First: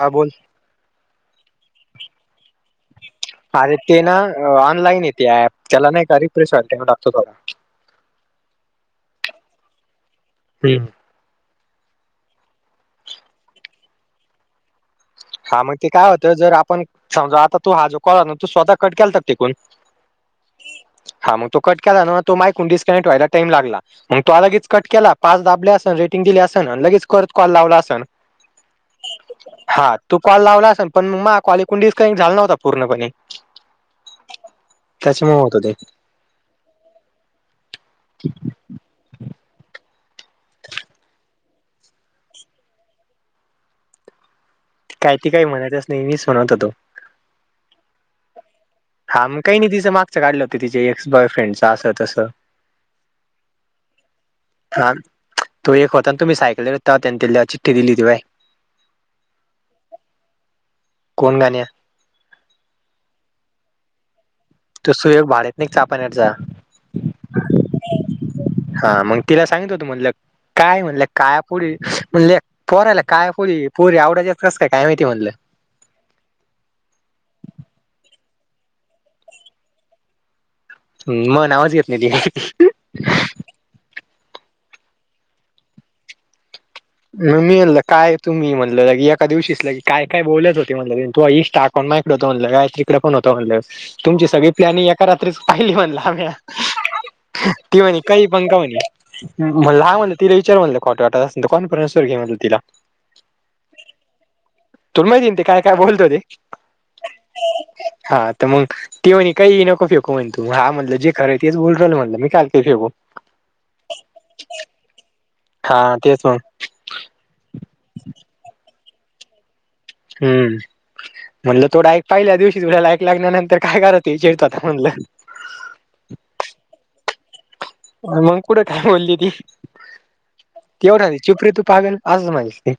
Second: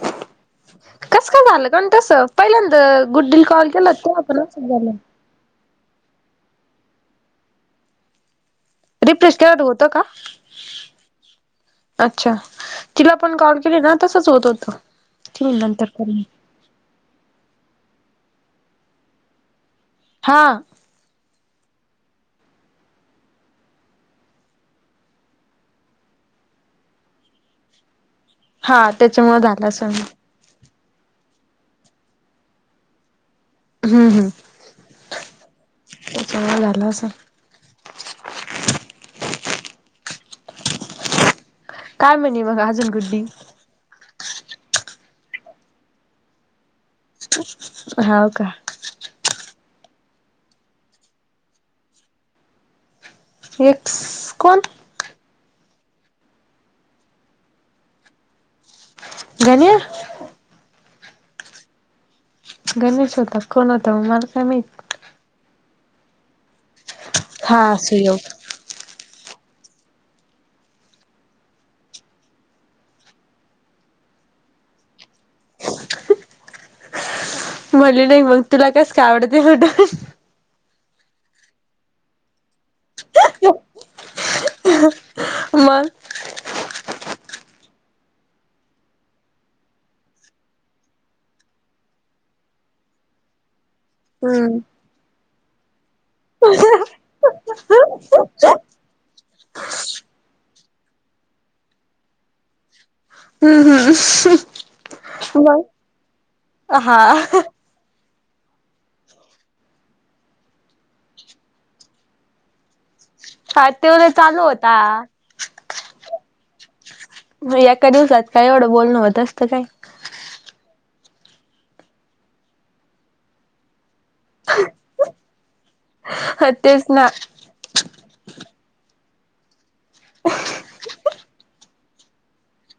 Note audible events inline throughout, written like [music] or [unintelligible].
हा बोल. कसं का झालं कण तसं पहिल्यांदा गुड्डीला कॉल अरे केला ते ना तेव्हा पण असंच झालं. आँनलाईन येते ऍप त्याला नाही का रिप्रेस [unintelligible] टाकतो थोडा. रिफ्रेश केल्यावर होतं का? हम्म अच्छा तिला पण कॉल केले ना तसंच होत होतं. हा ठेवून मग नंतर ते काय करेन होतं जर आपण समजा आता तू हा जो कॉल हाय ना तू स्वतः कट केलता तिकून हा. हा मग तू कट केला ना तो मायाकून डिस्कनेक्ट व्हायला टाइम लागला मग तो आ लगेच कट केला पाच दाबले असन, रेटिंग दिले असन, लगेच कॉल करत लावला असन. हा त्याच्यामुळे झालं असन. हा तू कॉल लावला असन पण मा कॉल इकडून डिस्कनेक्ट झाला नव्हता पूर्णपणे. हम्म हम्म त्याच्यामुळे होत ते त्यांच्यामुळं झालं असन. काय म्हणी मग अजून गुडडी? काय ती काय म्हणतच नाही मीच म्हणत होतो. हाव का. हा मग काही नाही तिचं मागचं काढलं होतं तिचे एक्स बॉयफ्रेंडचं असं तसं. एक्स कोण? धान तो एक होता तुम्ही सायकल वर होता तेव्हा त्यान तिला चिठ्ठी दिली होती व्हय. गण्या कोण गण्या? गणेश होता का कोण होता, मला काय माहीत. तो सुयोग भाड्यात नी का कापनेडचा. हा सुयोग. हा मंग तिला सांगितलं होतं म्हणलं, काय म्हणलं, काय पुढे म्हणले पोराला काळ्या पोरी पोरी आवडजेतस कसं काय का काय माहिती म्हणलं. म्हणली नाही मग तुला कसं काय आवडते म्हणून. मा नावच घेत नाही ती. मग म मी म्हणलं काय तुम्ही म्हटलं की लगे एका दिवशीच ला की काय काय बोलत होते म्हटलं रे तू अ इन्स्टा कोण माया इकडे होतं म्हणलं काय तिकडे पण होतं म्हणलंस तुमची सगळी हम्म प्लॅनिंग एका रात्रीच पाहिली म्हणला आम्ही या ती म्हणे काही पण का म्हणे म्हणलं हा म्हणलं तिला विचार म्हणलं. खोटं वाटत असन तर कॉन्फरेन्स वर घे म्हणलं तिला. हम्म हम्म. तुला माहितीये ना ते काय मग काय बोलत होते हा हा. तर मग ती म्हणे काहीही नको फेकू म्हणे तू हा म्हटलं जे खरं आहे तेच बोलू राहिलो म्हटलं मी कायले फेकू. हा तेवढे चालू होता हा तेच मग एका दिवसात काय एवढं बोलणं होत असतं काय? हम्म म्हणलं थोड ऐक पहिल्या दिवशीच [unintelligible] लग्नानंतर काय करती चिडतात म्हणलं. हं तेच ना मंग पुढ काय बोली ती? ती म्हणाली चूप रे तू पागल असं म्हणली ती.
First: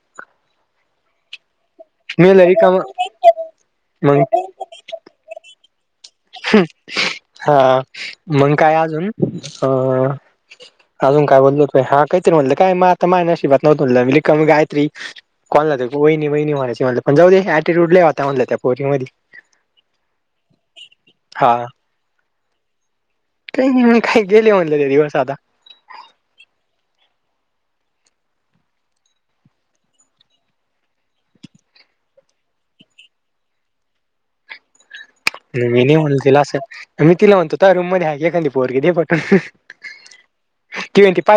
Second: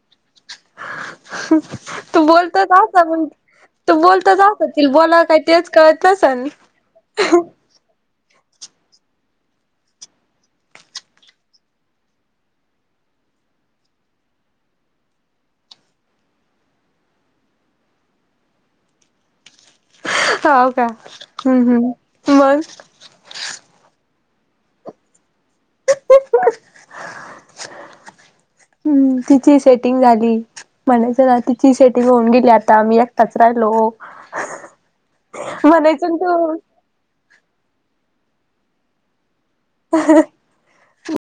तू मी म्हणलं बोलतोचं रिकामं आस मंग, तू मग बोलतच आस तील बोला काय तेच कळ हा,, मंग काय आजून, अ आजून काय बोलोच नाही हा काहीतरी म्हटलं काय म आता माया नशिबात नव्हतं म्हनल मी रिकामी गायत्री कोणला देखू वहिनी वहिनी म्हणायची, म्हनलं पण जाऊदे, अटीट्यूड लई होता म्हणल त्या पोरीमधी. हाव का,, हू हू, मगं? काय नाही म काय गेले म्हणले ते दिवस आता. हू तिची सेटिंग झाली. म्हणायचं ना तिची शेटींग होवून गेली आता, मी एकटाच राहीलो. मी नाही म्हणल़ तिला आसं,, मी तिला म्हणतो तुया रूममध्ये आहे एखादी पोरगी दे पटून. [unintelligible] ती म्हणती पाय